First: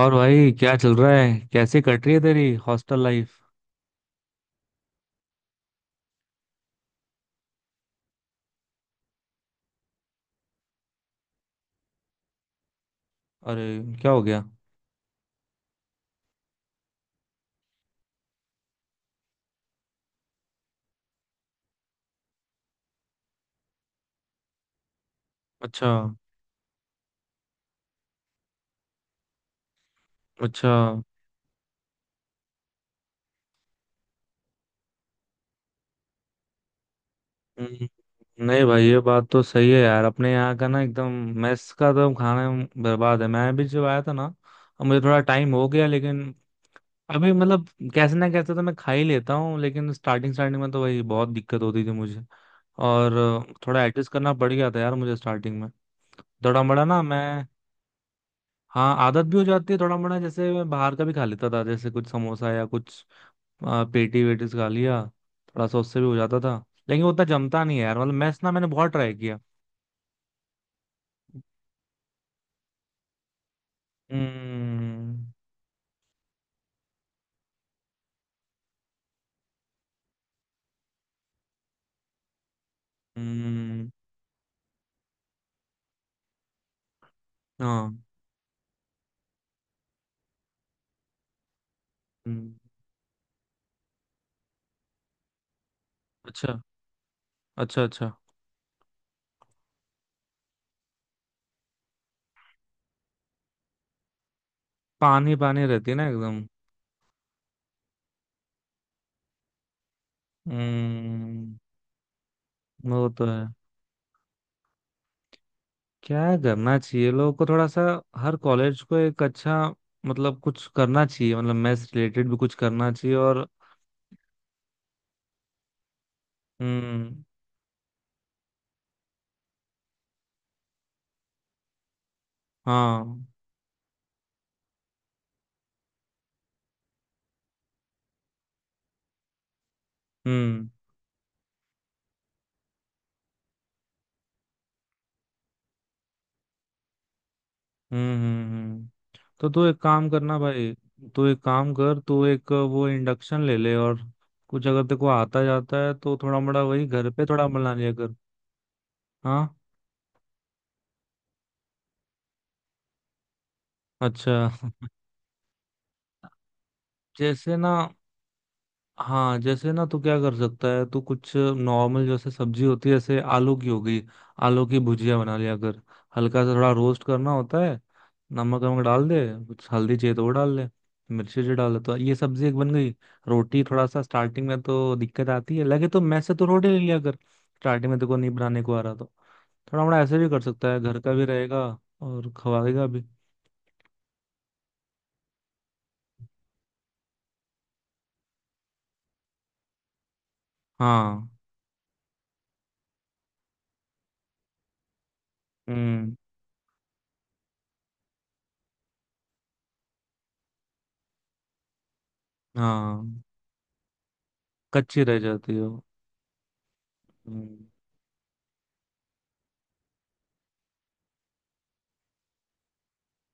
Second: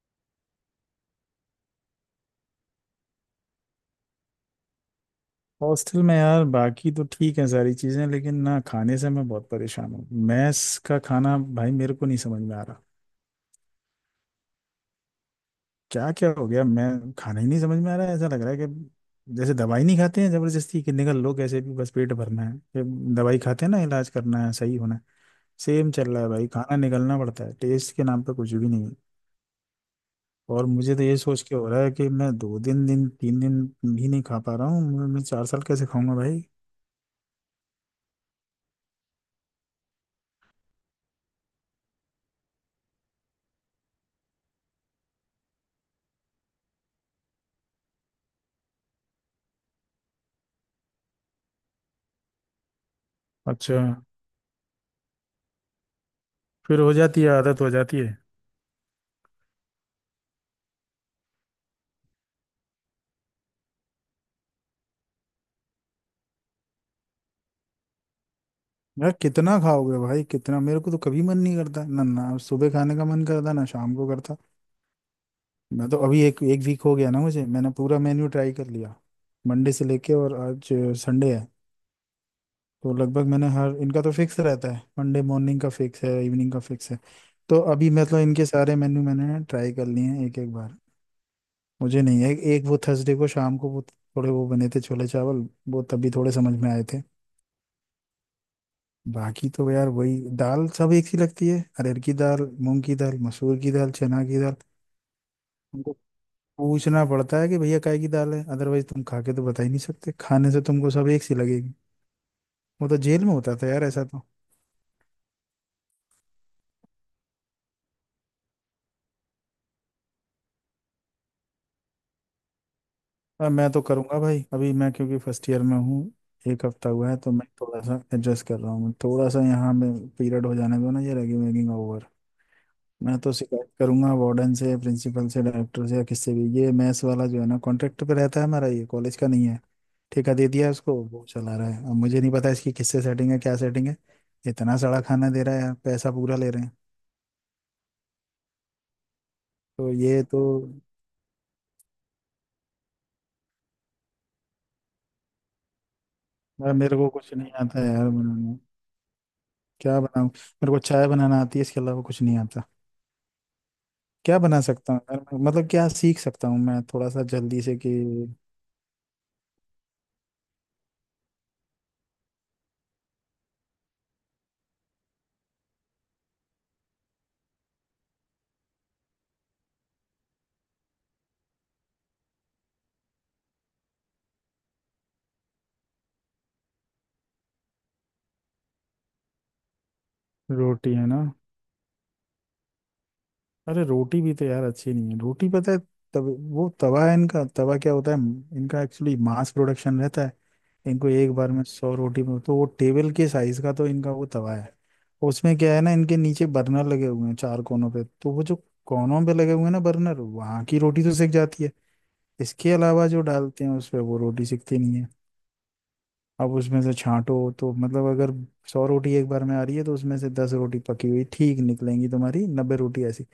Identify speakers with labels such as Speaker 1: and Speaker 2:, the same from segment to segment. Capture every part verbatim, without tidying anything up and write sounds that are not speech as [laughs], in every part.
Speaker 1: और भाई, क्या चल रहा है? कैसे कट रही है तेरी हॉस्टल लाइफ?
Speaker 2: हॉस्टल में यार बाकी तो ठीक है सारी चीज़ें, लेकिन ना खाने से मैं बहुत परेशान हूँ। मैस का खाना भाई मेरे को नहीं समझ में आ रहा।
Speaker 1: अरे, क्या हो गया?
Speaker 2: क्या क्या हो गया, मैं खाना ही नहीं समझ में आ रहा है, ऐसा लग रहा है कि जैसे दवाई नहीं खाते हैं जबरदस्ती, कि निकल लो कैसे भी, बस पेट भरना है, कि दवाई खाते हैं ना इलाज करना है सही होना है।
Speaker 1: अच्छा।
Speaker 2: सेम चल रहा है भाई, खाना निकलना पड़ता है, टेस्ट के नाम पे कुछ भी नहीं है। और
Speaker 1: अच्छा।
Speaker 2: मुझे तो ये सोच के हो रहा है कि मैं दो दिन दिन तीन दिन भी नहीं खा पा रहा हूँ, मैं मैं चार साल कैसे खाऊंगा भाई।
Speaker 1: हम्म, नहीं भाई, ये बात तो सही है यार। अपने यहाँ का ना एकदम मेस का तो खाना बर्बाद है। मैं भी जब आया था ना, अब मुझे थोड़ा टाइम हो गया, लेकिन अभी मतलब कैसे ना कैसे तो मैं खा ही लेता हूँ। लेकिन स्टार्टिंग स्टार्टिंग में तो भाई बहुत दिक्कत होती थी मुझे। और अ,
Speaker 2: अच्छा।
Speaker 1: थोड़ा एडजस्ट करना पड़ गया था यार मुझे स्टार्टिंग में। थोड़ा
Speaker 2: फिर
Speaker 1: बड़ा
Speaker 2: हो
Speaker 1: ना
Speaker 2: जाती है
Speaker 1: मैं।
Speaker 2: आदत, हो जाती है।
Speaker 1: हाँ, आदत भी हो जाती है थोड़ा मोड़ा। जैसे मैं बाहर का भी खा लेता था, जैसे कुछ समोसा या कुछ आ, पेटी वेटीस खा लिया, थोड़ा सा उससे भी हो जाता था। लेकिन वो उतना जमता नहीं है यार। मतलब मैस ना, मैंने बहुत
Speaker 2: यार
Speaker 1: ट्राई किया।
Speaker 2: कितना खाओगे भाई कितना, मेरे को तो कभी मन नहीं करता, ना ना सुबह खाने का मन करता ना शाम को करता।
Speaker 1: हम्म।
Speaker 2: मैं तो अभी एक एक वीक हो गया ना मुझे, मैंने पूरा मेन्यू ट्राई कर लिया मंडे से लेके, और आज संडे है। तो लगभग मैंने हर,
Speaker 1: हम्म,
Speaker 2: इनका तो फिक्स रहता है, मंडे मॉर्निंग का फिक्स है, इवनिंग का फिक्स है। तो अभी
Speaker 1: हाँ।
Speaker 2: मतलब इनके सारे मेन्यू मैंने ट्राई कर लिए हैं एक एक बार। मुझे नहीं है,
Speaker 1: हम्म।
Speaker 2: एक वो थर्सडे को शाम को वो थोड़े वो बने थे छोले चावल, वो तभी थोड़े
Speaker 1: अच्छा।
Speaker 2: समझ में आए थे।
Speaker 1: अच्छा। अच्छा।
Speaker 2: बाकी तो यार वही दाल सब एक सी लगती है, अरहर की दाल, मूंग की दाल, मसूर की दाल, चना की दाल।
Speaker 1: पानी पानी रहती
Speaker 2: तुमको
Speaker 1: है ना एकदम।
Speaker 2: पूछना पड़ता है कि भैया काय की दाल है, अदरवाइज तुम खा के तो बता ही नहीं सकते, खाने से तुमको सब एक सी
Speaker 1: हम्म,
Speaker 2: लगेगी। वो तो
Speaker 1: वो
Speaker 2: जेल
Speaker 1: तो
Speaker 2: में
Speaker 1: है।
Speaker 2: होता था यार ऐसा तो।
Speaker 1: क्या करना चाहिए लोगों को थोड़ा सा। हर कॉलेज को एक अच्छा मतलब कुछ करना चाहिए, मतलब मैथ्स रिलेटेड भी कुछ करना चाहिए और
Speaker 2: अब मैं तो करूंगा भाई, अभी मैं क्योंकि फर्स्ट ईयर में हूँ, एक हफ्ता हुआ है,
Speaker 1: हम्म।
Speaker 2: तो मैं थोड़ा सा एडजस्ट कर रहा हूँ थोड़ा सा, यहाँ में पीरियड हो जाने दो ना, ये रैगिंग वैगिंग ओवर। मैं
Speaker 1: हाँ।
Speaker 2: तो शिकायत करूंगा वार्डन से, प्रिंसिपल से, डायरेक्टर से, या किससे भी। ये मैथ्स वाला जो है ना कॉन्ट्रैक्ट पे रहता है, हमारा ये कॉलेज का नहीं है। ठेका दे दिया
Speaker 1: हम्म।
Speaker 2: है उसको, वो चला रहा है। अब मुझे नहीं पता इसकी किससे सेटिंग है, क्या सेटिंग है। इतना सड़ा खाना दे रहा है यार, पैसा पूरा ले रहे हैं।
Speaker 1: हम्म। हम्म। हम्म। तो तू एक
Speaker 2: तो
Speaker 1: काम
Speaker 2: ये
Speaker 1: करना
Speaker 2: तो।
Speaker 1: भाई, तू एक काम कर। तू एक वो इंडक्शन ले ले, और कुछ अगर तेरे को आता जाता है तो थोड़ा मोड़ा
Speaker 2: यार
Speaker 1: वही
Speaker 2: मेरे को
Speaker 1: घर पे
Speaker 2: कुछ
Speaker 1: थोड़ा
Speaker 2: नहीं
Speaker 1: बना
Speaker 2: आता है
Speaker 1: लिया
Speaker 2: यार
Speaker 1: कर।
Speaker 2: बनाना।
Speaker 1: हाँ।
Speaker 2: क्या बनाऊं, मेरे को चाय बनाना आती है, इसके अलावा कुछ नहीं आता। क्या बना
Speaker 1: अच्छा,
Speaker 2: सकता हूँ यार मैं? मतलब क्या सीख सकता हूँ मैं थोड़ा सा
Speaker 1: जैसे
Speaker 2: जल्दी
Speaker 1: ना।
Speaker 2: से, कि
Speaker 1: हाँ जैसे ना तो क्या कर सकता है, तो कुछ नॉर्मल, जैसे सब्जी होती है, जैसे आलू की हो गई। आलू की भुजिया बना लिया, अगर हल्का सा थोड़ा रोस्ट करना होता है, नमक वमक डाल दे, कुछ हल्दी चाहिए तो वो डाल ले, मिर्ची जी डाल ले, तो ये सब्जी एक बन गई। रोटी थोड़ा सा स्टार्टिंग में तो दिक्कत आती है, लगे तो मैस से तो रोटी ले लिया कर। स्टार्टिंग में देखो नहीं बनाने को आ रहा, तो थोड़ा मोड़ा ऐसे भी कर सकता है,
Speaker 2: रोटी
Speaker 1: घर
Speaker 2: है
Speaker 1: का
Speaker 2: ना।
Speaker 1: भी रहेगा और खवाएगा भी।
Speaker 2: अरे रोटी भी तो यार अच्छी नहीं है, रोटी पता है तब। वो तवा है इनका, तवा क्या होता है इनका, एक्चुअली मास प्रोडक्शन रहता है। इनको
Speaker 1: हाँ।
Speaker 2: एक बार में सौ रोटी, में तो वो टेबल के साइज का तो इनका वो तवा है। उसमें क्या है ना,
Speaker 1: हम्म।
Speaker 2: इनके नीचे बर्नर लगे हुए हैं चार कोनों पे, तो वो जो कोनों पे लगे हुए हैं ना बर्नर, वहां की रोटी तो सिक जाती है। इसके अलावा जो
Speaker 1: हाँ,
Speaker 2: डालते हैं उस पे वो रोटी सिकती नहीं
Speaker 1: कच्ची
Speaker 2: है।
Speaker 1: रह जाती है वो।
Speaker 2: अब उसमें से छांटो
Speaker 1: हम्म।
Speaker 2: तो मतलब, अगर सौ रोटी एक बार में आ रही है, तो उसमें से दस रोटी पकी हुई ठीक निकलेंगी, तुम्हारी नब्बे रोटी ऐसी।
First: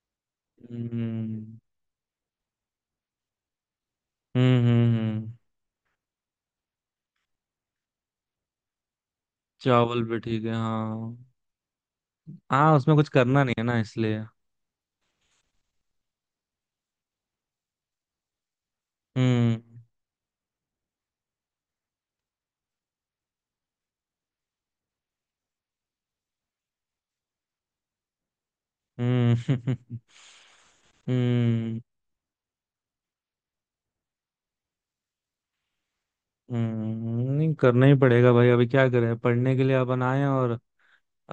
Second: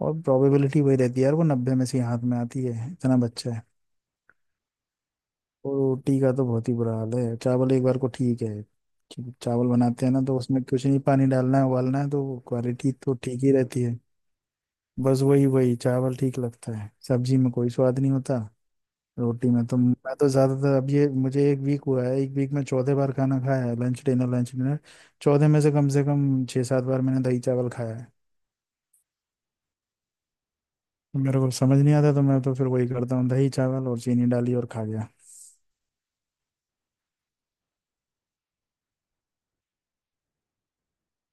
Speaker 2: और प्रोबेबिलिटी वही रहती है यार, वो
Speaker 1: हम्म।
Speaker 2: नब्बे में से ही हाथ में आती है, इतना बच्चा है।
Speaker 1: हम्म। हम्म। हम्म।
Speaker 2: और रोटी का तो बहुत ही बुरा हाल है, चावल एक बार को ठीक है। कि चावल
Speaker 1: चावल
Speaker 2: बनाते हैं
Speaker 1: भी
Speaker 2: ना तो
Speaker 1: ठीक है।
Speaker 2: उसमें कुछ नहीं,
Speaker 1: हाँ,
Speaker 2: पानी डालना है उबालना है, तो
Speaker 1: हाँ
Speaker 2: क्वालिटी
Speaker 1: उसमें कुछ
Speaker 2: तो
Speaker 1: करना
Speaker 2: ठीक ही
Speaker 1: नहीं है ना
Speaker 2: रहती है।
Speaker 1: इसलिए।
Speaker 2: बस वही वही चावल ठीक लगता है, सब्जी में कोई स्वाद नहीं होता। रोटी
Speaker 1: हम्म।
Speaker 2: में तो मैं तो ज्यादातर, अब ये मुझे एक वीक हुआ है, एक वीक में चौथे बार खाना खाया है, लंच डिनर लंच डिनर। चौथे में से कम से कम छः सात बार मैंने दही चावल खाया है।
Speaker 1: हम्म। [laughs]
Speaker 2: तो मेरे को समझ
Speaker 1: हम्म।
Speaker 2: नहीं आता, तो मैं तो फिर वही करता हूँ, दही चावल और चीनी डाली और खा गया।
Speaker 1: हम्म, नहीं करना ही पड़ेगा भाई, अभी क्या करें, पढ़ने के लिए अपन आए हैं, और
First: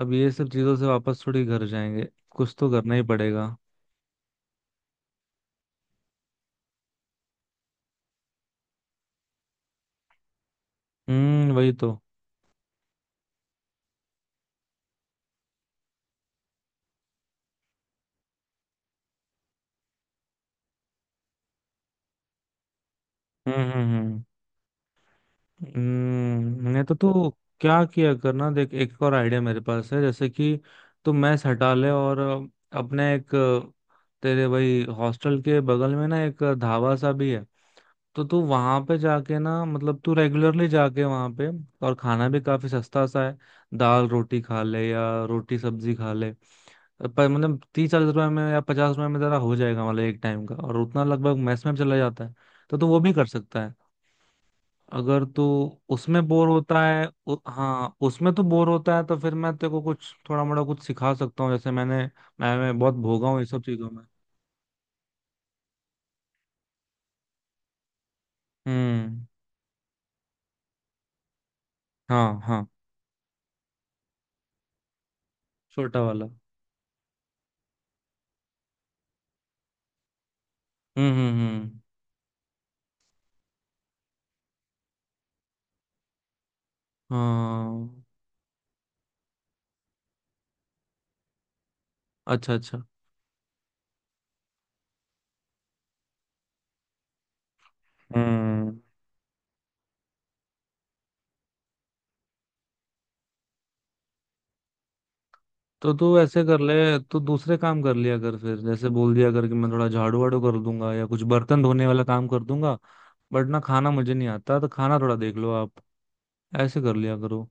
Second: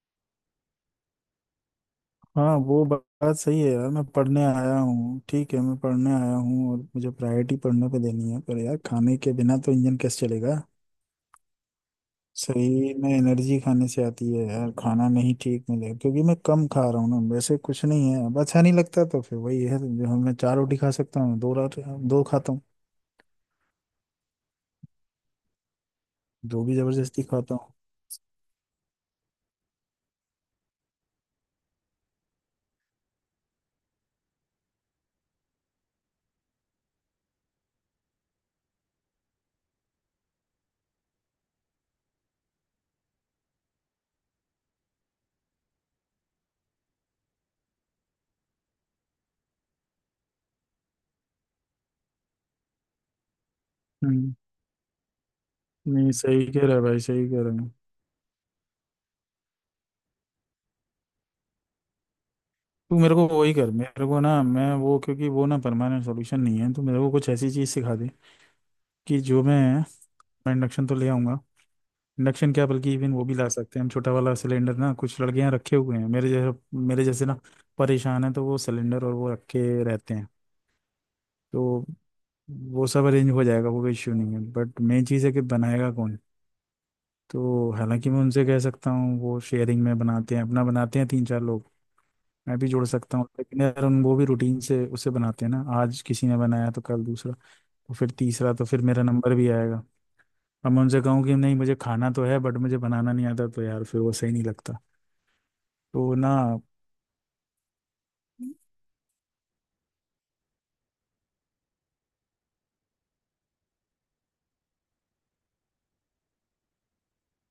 Speaker 1: अब ये सब चीजों से वापस थोड़ी घर जाएंगे। कुछ
Speaker 2: हाँ,
Speaker 1: तो
Speaker 2: वो
Speaker 1: करना
Speaker 2: बा-
Speaker 1: ही
Speaker 2: बात
Speaker 1: पड़ेगा।
Speaker 2: सही है यार, मैं पढ़ने आया हूँ ठीक है, मैं पढ़ने आया हूँ और मुझे प्रायोरिटी पढ़ने पे देनी है, पर यार खाने के बिना तो इंजन कैसे चलेगा।
Speaker 1: हम्म, वही तो।
Speaker 2: शरीर में एनर्जी खाने से आती है यार, खाना नहीं ठीक मिले, क्योंकि मैं कम खा रहा हूँ ना, वैसे कुछ नहीं है, अब अच्छा नहीं लगता तो फिर वही है, जो हम- मैं चार रोटी खा सकता हूँ, दो रात दो खाता हूँ,
Speaker 1: हम्म। हम्म। हम्म।
Speaker 2: दो
Speaker 1: हम्म,
Speaker 2: भी
Speaker 1: नहीं तो तू
Speaker 2: जबरदस्ती खाता हूँ।
Speaker 1: क्या किया करना, देख एक और आइडिया मेरे पास है, जैसे कि तू मैस हटा ले, और अ, अपने एक अ, तेरे भाई हॉस्टल के बगल में ना एक ढाबा सा भी है। तो तू वहां पे जाके ना, मतलब तू रेगुलरली जाके वहां पे, और खाना भी काफी सस्ता सा है, दाल रोटी खा ले या रोटी सब्जी खा ले, पर मतलब तीस चालीस रुपए में या पचास रुपए में तेरा हो जाएगा मतलब एक टाइम का, और उतना लगभग मैस में भी चला जाता है। तो तू वो भी कर सकता है।
Speaker 2: हम्म,
Speaker 1: अगर तू
Speaker 2: नहीं
Speaker 1: उसमें
Speaker 2: सही
Speaker 1: बोर
Speaker 2: कह रहा है
Speaker 1: होता
Speaker 2: भाई,
Speaker 1: है
Speaker 2: सही
Speaker 1: उ,
Speaker 2: कह रहा है।
Speaker 1: हाँ उसमें तो बोर होता है, तो फिर मैं तेरे को कुछ थोड़ा मोड़ा कुछ सिखा सकता हूँ। जैसे मैंने मैं, मैं बहुत
Speaker 2: तू मेरे को
Speaker 1: भोगा हूँ ये
Speaker 2: वही
Speaker 1: सब
Speaker 2: कर,
Speaker 1: चीजों में।
Speaker 2: मेरे को ना मैं वो, क्योंकि वो ना परमानेंट सॉल्यूशन नहीं है, तो मेरे को कुछ ऐसी चीज सिखा दे कि
Speaker 1: हम्म।
Speaker 2: जो मैं मैं इंडक्शन तो ले आऊंगा।
Speaker 1: हाँ।
Speaker 2: इंडक्शन
Speaker 1: हाँ,
Speaker 2: क्या, बल्कि इवन वो भी ला सकते हैं हम, छोटा वाला सिलेंडर ना, कुछ लड़के यहाँ रखे हुए
Speaker 1: छोटा
Speaker 2: हैं
Speaker 1: वाला।
Speaker 2: मेरे जैसे, मेरे जैसे ना परेशान है, तो वो सिलेंडर और वो रखे रहते हैं।
Speaker 1: हम्म। हम्म। हम्म।
Speaker 2: तो वो सब अरेंज हो जाएगा, वो कोई इश्यू नहीं है, बट मेन चीज़ है कि बनाएगा कौन। तो
Speaker 1: हाँ।
Speaker 2: हालांकि मैं उनसे कह सकता हूँ, वो शेयरिंग में बनाते हैं, अपना बनाते हैं तीन चार लोग,
Speaker 1: अच्छा।
Speaker 2: मैं भी
Speaker 1: अच्छा।
Speaker 2: जोड़ सकता हूँ, लेकिन यार उन वो भी रूटीन से उसे बनाते हैं ना, आज किसी ने बनाया तो कल दूसरा, तो फिर तीसरा, तो
Speaker 1: हम्म,
Speaker 2: फिर मेरा नंबर भी आएगा। अब मैं उनसे कहूँ कि नहीं मुझे खाना तो है, बट मुझे बनाना नहीं आता, तो यार फिर वो सही नहीं लगता।
Speaker 1: तो तू
Speaker 2: तो
Speaker 1: ऐसे कर
Speaker 2: ना,
Speaker 1: ले। तू दूसरे काम कर लिया कर, फिर जैसे बोल दिया कर कि मैं थोड़ा झाड़ू वाड़ू कर दूंगा या कुछ बर्तन धोने वाला काम कर दूंगा, बट ना खाना मुझे नहीं आता, तो खाना थोड़ा देख लो आप, ऐसे कर लिया करो।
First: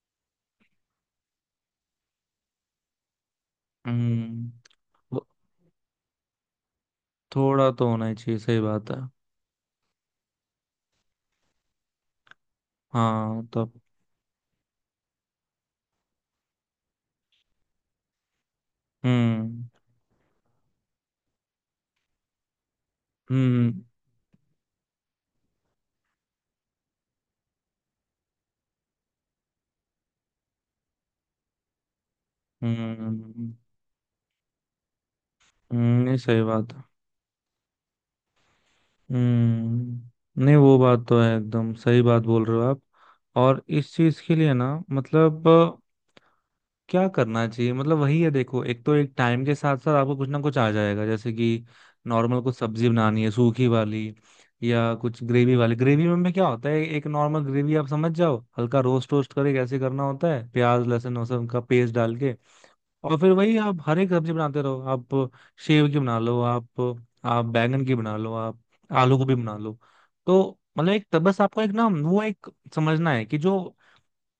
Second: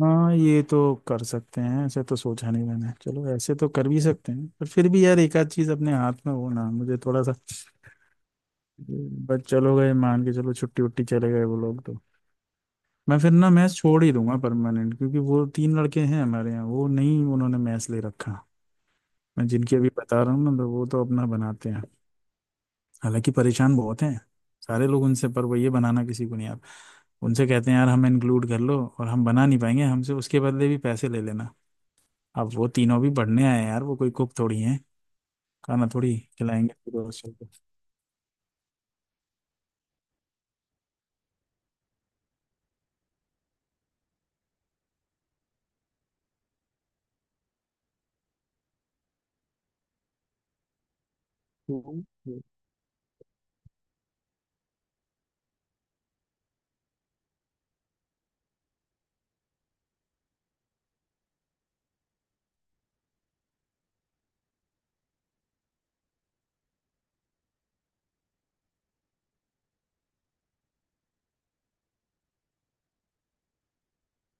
Speaker 2: ना ये तो कर सकते हैं, ऐसे तो सोचा नहीं मैंने, चलो ऐसे तो कर भी सकते हैं,
Speaker 1: हम्म।
Speaker 2: पर फिर भी यार एक आध चीज़ अपने हाथ में हो ना, मुझे थोड़ा सा।
Speaker 1: थोड़ा तो होना ही चाहिए, सही बात है।
Speaker 2: बट चलो, गए मान के, चलो छुट्टी उट्टी चले गए वो लोग, तो मैं फिर
Speaker 1: हाँ
Speaker 2: ना मैच
Speaker 1: तब।
Speaker 2: छोड़ ही दूंगा परमानेंट, क्योंकि वो तीन लड़के हैं हमारे यहाँ, वो नहीं उन्होंने मैच ले रखा, मैं
Speaker 1: हम्म।
Speaker 2: जिनकी अभी बता रहा हूँ ना, तो वो तो अपना बनाते हैं। हालांकि
Speaker 1: हम्म।
Speaker 2: परेशान बहुत हैं सारे लोग उनसे, पर वो ये बनाना किसी को नहीं आता। उनसे कहते हैं यार हमें इंक्लूड कर लो, और हम बना नहीं पाएंगे, हमसे उसके बदले भी पैसे ले लेना। अब वो तीनों भी पढ़ने
Speaker 1: हम्म।
Speaker 2: आए हैं यार, वो कोई कुक थोड़ी हैं। खाना
Speaker 1: हम्म, नहीं
Speaker 2: थोड़ी
Speaker 1: सही बात
Speaker 2: खिलाएंगे
Speaker 1: है।
Speaker 2: पूरे हॉस्टल को।
Speaker 1: हम्म, नहीं वो बात तो है, एकदम सही बात बोल रहे हो आप। और इस चीज के लिए ना मतलब अ, क्या करना चाहिए, मतलब वही है देखो, एक तो एक टाइम के साथ साथ आपको कुछ ना कुछ आ जाएगा, जैसे कि
Speaker 2: [laughs]
Speaker 1: नॉर्मल
Speaker 2: हम्म।
Speaker 1: कुछ सब्जी बनानी है सूखी वाली, या कुछ ग्रेवी वाली। ग्रेवी में में क्या होता है एक नॉर्मल ग्रेवी आप समझ जाओ, हल्का रोस्ट रोस्ट करके कैसे करना होता है, प्याज लहसुन वो सब का पेस्ट डाल के, और फिर वही आप हर एक सब्जी बनाते रहो। आप सेव की बना लो, आप आप बैंगन की बना लो, आप आलू गोभी बना लो। तो मतलब एक तब बस आपको एक ना वो एक समझना है कि जो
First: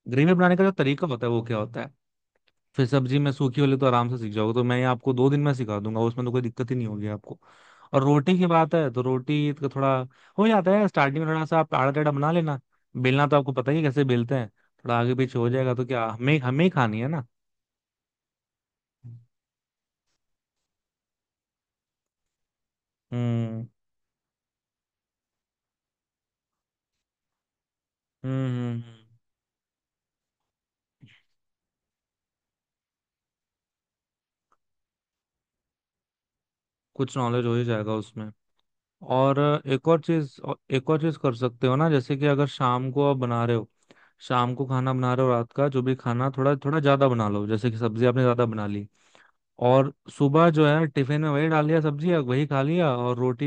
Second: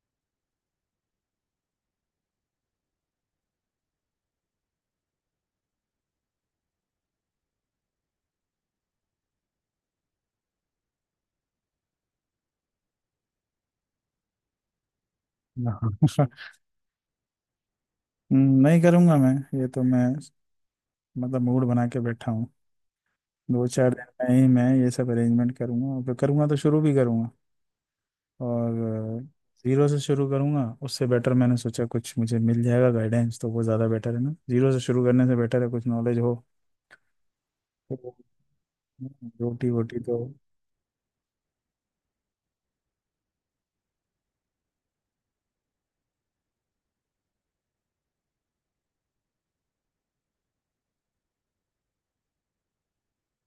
Speaker 1: ग्रेवी बनाने का जो तरीका होता है वो क्या होता है। फिर सब्जी में सूखी वाली तो आराम से सीख जाओगे, तो मैं आपको दो दिन में सिखा दूंगा, उसमें तो कोई दिक्कत ही नहीं होगी आपको। और रोटी की बात है तो रोटी का थोड़ा हो जाता है स्टार्टिंग में, थोड़ा सा आप आड़ा टेढ़ा बना लेना, बेलना तो आपको पता ही है कैसे बेलते हैं। थोड़ा आगे पीछे हो जाएगा तो क्या,
Speaker 2: हाँ।
Speaker 1: हमें हमें ही खानी है ना।
Speaker 2: नहीं करूंगा मैं, ये तो मैं मतलब मूड बना के बैठा हूँ।
Speaker 1: हम्म।
Speaker 2: दो चार दिन में ही मैं ये सब अरेंजमेंट करूंगा, और फिर करूंगा तो शुरू भी करूंगा।
Speaker 1: हम्म।
Speaker 2: और
Speaker 1: हम्म। हम्म।
Speaker 2: जीरो से शुरू करूंगा उससे बेटर, मैंने सोचा कुछ मुझे मिल जाएगा गाइडेंस, तो वो ज़्यादा बेटर है ना, जीरो से शुरू करने से बेटर है कुछ नॉलेज हो।
Speaker 1: कुछ नॉलेज हो ही जाएगा
Speaker 2: तो
Speaker 1: उसमें। और अ,
Speaker 2: रोटी
Speaker 1: एक
Speaker 2: वोटी
Speaker 1: और
Speaker 2: तो।
Speaker 1: चीज, और एक और चीज कर सकते हो ना, जैसे कि अगर शाम को आप बना रहे हो, शाम को खाना बना रहे हो रात का, जो भी खाना थोड़ा थोड़ा ज्यादा बना लो, जैसे कि सब्जी आपने ज्यादा बना ली, और सुबह जो है टिफिन में वही डाल लिया सब्जी, और वही खा लिया। और रोटी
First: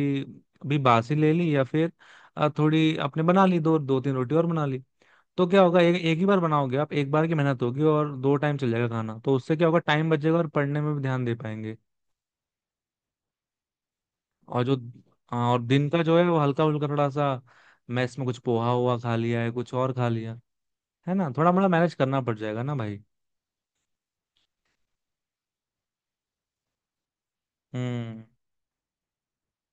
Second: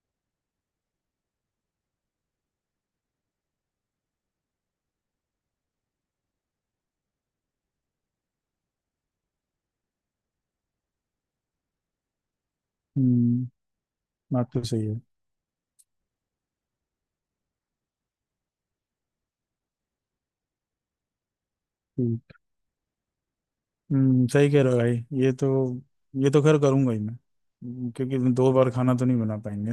Speaker 1: भी बासी ले ली, या फिर अ, थोड़ी आपने बना ली, दो दो तीन रोटी और बना ली। तो क्या होगा, एक एक ही बार बनाओगे आप, एक बार की मेहनत होगी और दो टाइम चल जाएगा खाना। तो उससे क्या होगा, टाइम बचेगा और पढ़ने में भी ध्यान दे पाएंगे।
Speaker 2: हम्म बात तो
Speaker 1: और जो,
Speaker 2: सही है।
Speaker 1: हाँ, और दिन का जो है वो हल्का फुल्का थोड़ा सा मैस में कुछ पोहा हुआ खा लिया है, कुछ और खा लिया है ना, थोड़ा मोड़ा मैनेज करना
Speaker 2: ठीक।
Speaker 1: पड़ जाएगा ना भाई।
Speaker 2: हम्म सही कह रहे हो भाई। ये तो ये तो खैर करूंगा ही मैं, हम्म, क्योंकि
Speaker 1: हम्म,
Speaker 2: दो बार खाना तो नहीं बना पाएंगे।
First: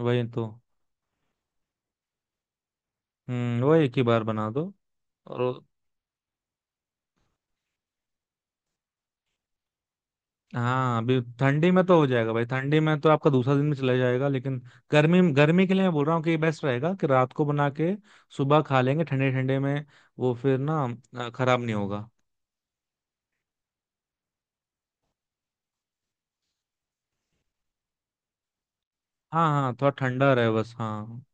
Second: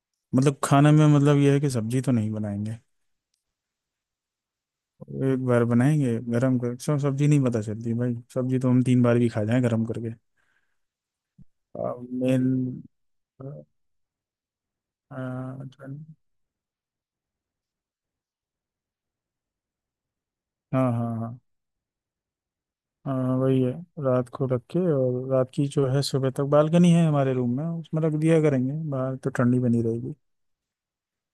Speaker 1: वही तो।
Speaker 2: मतलब खाने में मतलब ये है कि सब्जी तो नहीं बनाएंगे,
Speaker 1: हम्म, वही एक ही बार बना दो। और
Speaker 2: एक
Speaker 1: वो-
Speaker 2: बार बनाएंगे गरम कर, सब सब्जी नहीं पता चलती भाई, सब्जी तो हम तीन बार भी खा जाएं गरम करके।
Speaker 1: हाँ, अभी ठंडी में तो हो जाएगा भाई, ठंडी में तो आपका दूसरा
Speaker 2: मेन।
Speaker 1: दिन भी चला जाएगा। लेकिन गर्मी गर्मी के लिए मैं बोल रहा हूँ कि बेस्ट रहेगा कि रात को बना के सुबह खा लेंगे ठंडे ठंडे में, वो फिर ना
Speaker 2: हाँ हाँ
Speaker 1: अ,
Speaker 2: हाँ।
Speaker 1: खराब नहीं होगा।
Speaker 2: हाँ वही है, रात को रख के, और रात की जो है सुबह तक बालकनी है हमारे रूम में, उसमें रख दिया करेंगे, बाहर तो
Speaker 1: हाँ,
Speaker 2: ठंडी
Speaker 1: हाँ
Speaker 2: बनी
Speaker 1: थोड़ा
Speaker 2: रहेगी।
Speaker 1: ठंडा रहे बस। हाँ,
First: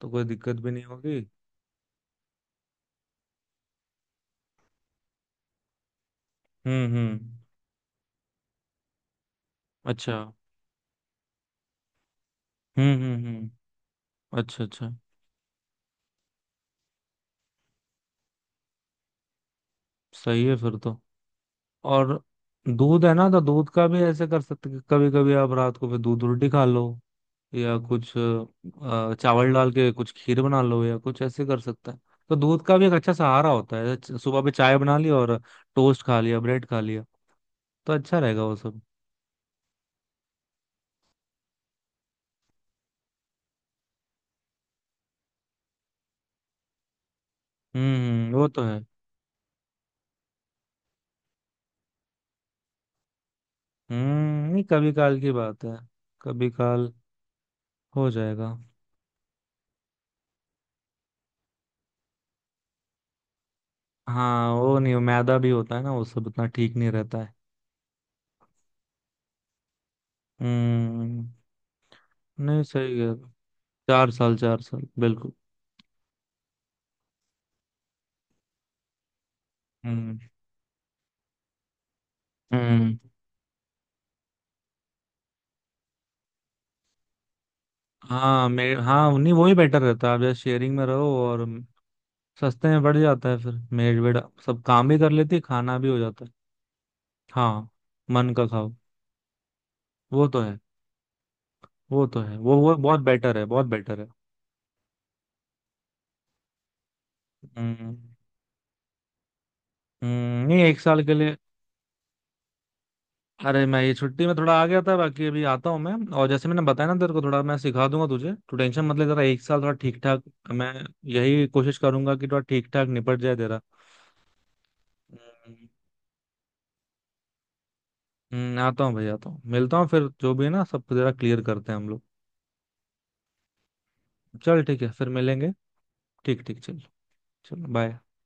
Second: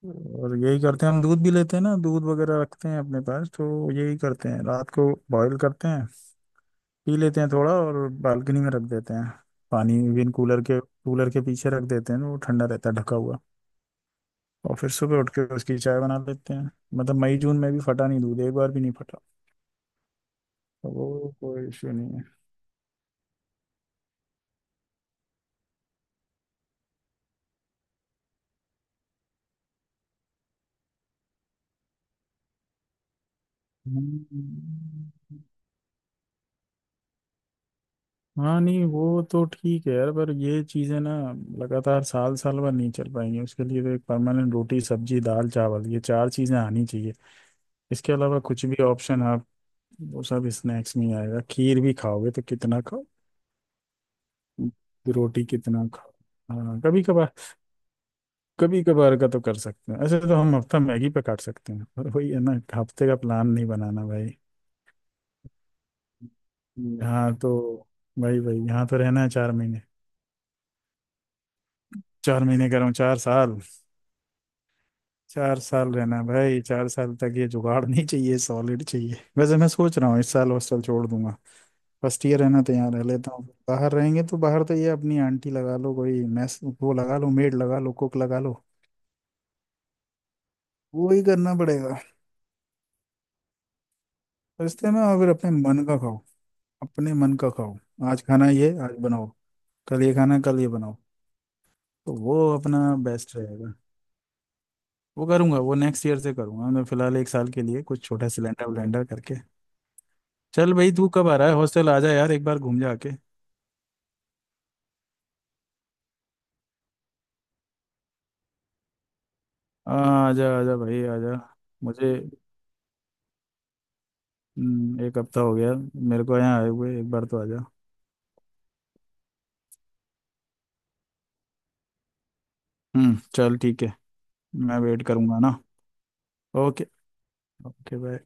Speaker 1: तो कोई दिक्कत
Speaker 2: और
Speaker 1: भी
Speaker 2: यही
Speaker 1: नहीं
Speaker 2: करते हैं
Speaker 1: होगी।
Speaker 2: हम, दूध भी लेते हैं ना, दूध वगैरह रखते हैं अपने पास, तो यही करते हैं, रात को बॉईल करते हैं,
Speaker 1: हम्म।
Speaker 2: पी
Speaker 1: हम्म।
Speaker 2: लेते हैं थोड़ा और बालकनी में रख देते हैं। पानी
Speaker 1: अच्छा।
Speaker 2: विन कूलर के कूलर के पीछे रख देते हैं, तो वो ठंडा रहता
Speaker 1: हम्म।
Speaker 2: है ढका
Speaker 1: हम्म।
Speaker 2: हुआ।
Speaker 1: हम्म। अच्छा।
Speaker 2: और फिर
Speaker 1: अच्छा।
Speaker 2: सुबह उठ के उसकी चाय बना लेते हैं। मतलब मई जून में भी फटा नहीं दूध, एक बार भी नहीं फटा।
Speaker 1: सही है फिर
Speaker 2: तो
Speaker 1: तो।
Speaker 2: वो कोई इशू नहीं
Speaker 1: और
Speaker 2: है।
Speaker 1: दूध है ना, तो दूध का भी ऐसे कर सकते कि कभी कभी आप रात को फिर दूध रोटी खा लो, या कुछ अ, चावल डाल के कुछ खीर बना लो, या कुछ ऐसे कर सकते हैं। तो दूध का भी एक अच्छा सहारा होता है। च-
Speaker 2: हम्म,
Speaker 1: सुबह पे चाय बना ली और टोस्ट खा लिया, ब्रेड खा लिया, तो अच्छा रहेगा वो
Speaker 2: हाँ
Speaker 1: सब।
Speaker 2: नहीं वो तो ठीक है यार, पर ये चीज़ें ना लगातार साल साल भर नहीं चल पाएंगी। उसके लिए तो एक परमानेंट रोटी सब्जी दाल चावल, ये चार चीज़ें आनी चाहिए।
Speaker 1: हम्म।
Speaker 2: इसके
Speaker 1: हम्म,
Speaker 2: अलावा
Speaker 1: वो तो
Speaker 2: कुछ
Speaker 1: है।
Speaker 2: भी ऑप्शन आप, वो सब स्नैक्स में ही आएगा। खीर भी खाओगे तो कितना खाओ,
Speaker 1: हम्म, नहीं कभी काल की
Speaker 2: रोटी
Speaker 1: बात है।
Speaker 2: कितना खाओ।
Speaker 1: कभी
Speaker 2: हाँ
Speaker 1: काल
Speaker 2: कभी कभार।
Speaker 1: हो जाएगा।
Speaker 2: कभी कभार का तो कर सकते हैं, ऐसे तो हम हफ्ता मैगी पे काट सकते हैं, पर वही है ना, हफ्ते का प्लान नहीं बनाना भाई।
Speaker 1: हाँ वो नहीं, मैदा भी होता है ना वो सब, इतना ठीक नहीं
Speaker 2: हम्म,
Speaker 1: रहता है।
Speaker 2: हाँ तो भाई भाई यहाँ तो रहना है चार महीने,
Speaker 1: हम्म।
Speaker 2: चार
Speaker 1: नहीं
Speaker 2: महीने कह रहा हूँ,
Speaker 1: सही है।
Speaker 2: चार साल।
Speaker 1: चार साल, चार साल बिल्कुल।
Speaker 2: चार साल रहना है भाई, चार साल तक ये जुगाड़ नहीं चाहिए, सॉलिड चाहिए। वैसे मैं सोच रहा
Speaker 1: हम्म।
Speaker 2: हूँ इस साल हॉस्टल छोड़ दूंगा, फर्स्ट ईयर रहना तो यहाँ
Speaker 1: हम्म।
Speaker 2: रह लेता हूँ, बाहर रहेंगे तो बाहर तो, ये अपनी आंटी लगा लो कोई, मैस वो लगा लो, मेड लगा लो, कुक लगा
Speaker 1: हाँ,
Speaker 2: लो।
Speaker 1: मेड। हाँ, नहीं वही बेटर रहता है, आप जैसे शेयरिंग में रहो
Speaker 2: वो ही
Speaker 1: और
Speaker 2: करना पड़ेगा,
Speaker 1: सस्ते में पड़ जाता है फिर। मेड वेड सब काम
Speaker 2: रिश्ते
Speaker 1: भी
Speaker 2: में,
Speaker 1: कर
Speaker 2: और फिर
Speaker 1: लेती है,
Speaker 2: अपने
Speaker 1: खाना
Speaker 2: मन
Speaker 1: भी
Speaker 2: का
Speaker 1: हो
Speaker 2: खाओ,
Speaker 1: जाता है।
Speaker 2: अपने मन का
Speaker 1: हाँ,
Speaker 2: खाओ। आज
Speaker 1: मन का
Speaker 2: खाना ये
Speaker 1: खाओ।
Speaker 2: आज बनाओ, कल ये
Speaker 1: वो
Speaker 2: खाना
Speaker 1: तो है।
Speaker 2: कल ये बनाओ।
Speaker 1: वो
Speaker 2: तो
Speaker 1: तो
Speaker 2: वो
Speaker 1: है, वो वो
Speaker 2: अपना
Speaker 1: बहुत
Speaker 2: बेस्ट
Speaker 1: बेटर है, बहुत
Speaker 2: रहेगा।
Speaker 1: बेटर है।
Speaker 2: वो करूंगा, वो नेक्स्ट ईयर से करूंगा, मैं फिलहाल एक साल के लिए
Speaker 1: हम्म।
Speaker 2: कुछ छोटा सिलेंडर विलेंडर करके।
Speaker 1: हम्म, नहीं
Speaker 2: चल
Speaker 1: एक
Speaker 2: भाई
Speaker 1: साल
Speaker 2: तू
Speaker 1: के
Speaker 2: कब
Speaker 1: लिए।
Speaker 2: आ रहा है, हॉस्टल आ जा यार, एक बार घूम जा के।
Speaker 1: अरे, मैं ये छुट्टी में थोड़ा आ गया था, बाकी अभी आता हूँ मैं। और जैसे मैंने बताया ना तेरे को, थोड़ा मैं सिखा दूंगा तुझे, तू टेंशन मत ले जरा, एक साल थोड़ा ठीक ठाक।
Speaker 2: हाँ आजा
Speaker 1: मैं
Speaker 2: आजा भाई आजा।
Speaker 1: यही कोशिश करूंगा
Speaker 2: मुझे
Speaker 1: कि थोड़ा ठीक ठाक निपट जाए तेरा।
Speaker 2: हम्म, एक हफ्ता हो
Speaker 1: हम्म।
Speaker 2: गया मेरे को यहाँ आए हुए, एक बार तो आजा।
Speaker 1: हम्म, आता हूँ भाई, आता हूँ, मिलता हूँ फिर, जो भी है ना सब जरा क्लियर करते हैं हम लोग।
Speaker 2: हम्म चल ठीक है।
Speaker 1: चल
Speaker 2: मैं
Speaker 1: ठीक है,
Speaker 2: वेट
Speaker 1: फिर
Speaker 2: करूँगा
Speaker 1: मिलेंगे।
Speaker 2: ना।
Speaker 1: ठीक ठीक, चल।
Speaker 2: ओके।
Speaker 1: चलो,
Speaker 2: ओके
Speaker 1: बाय।
Speaker 2: बाय।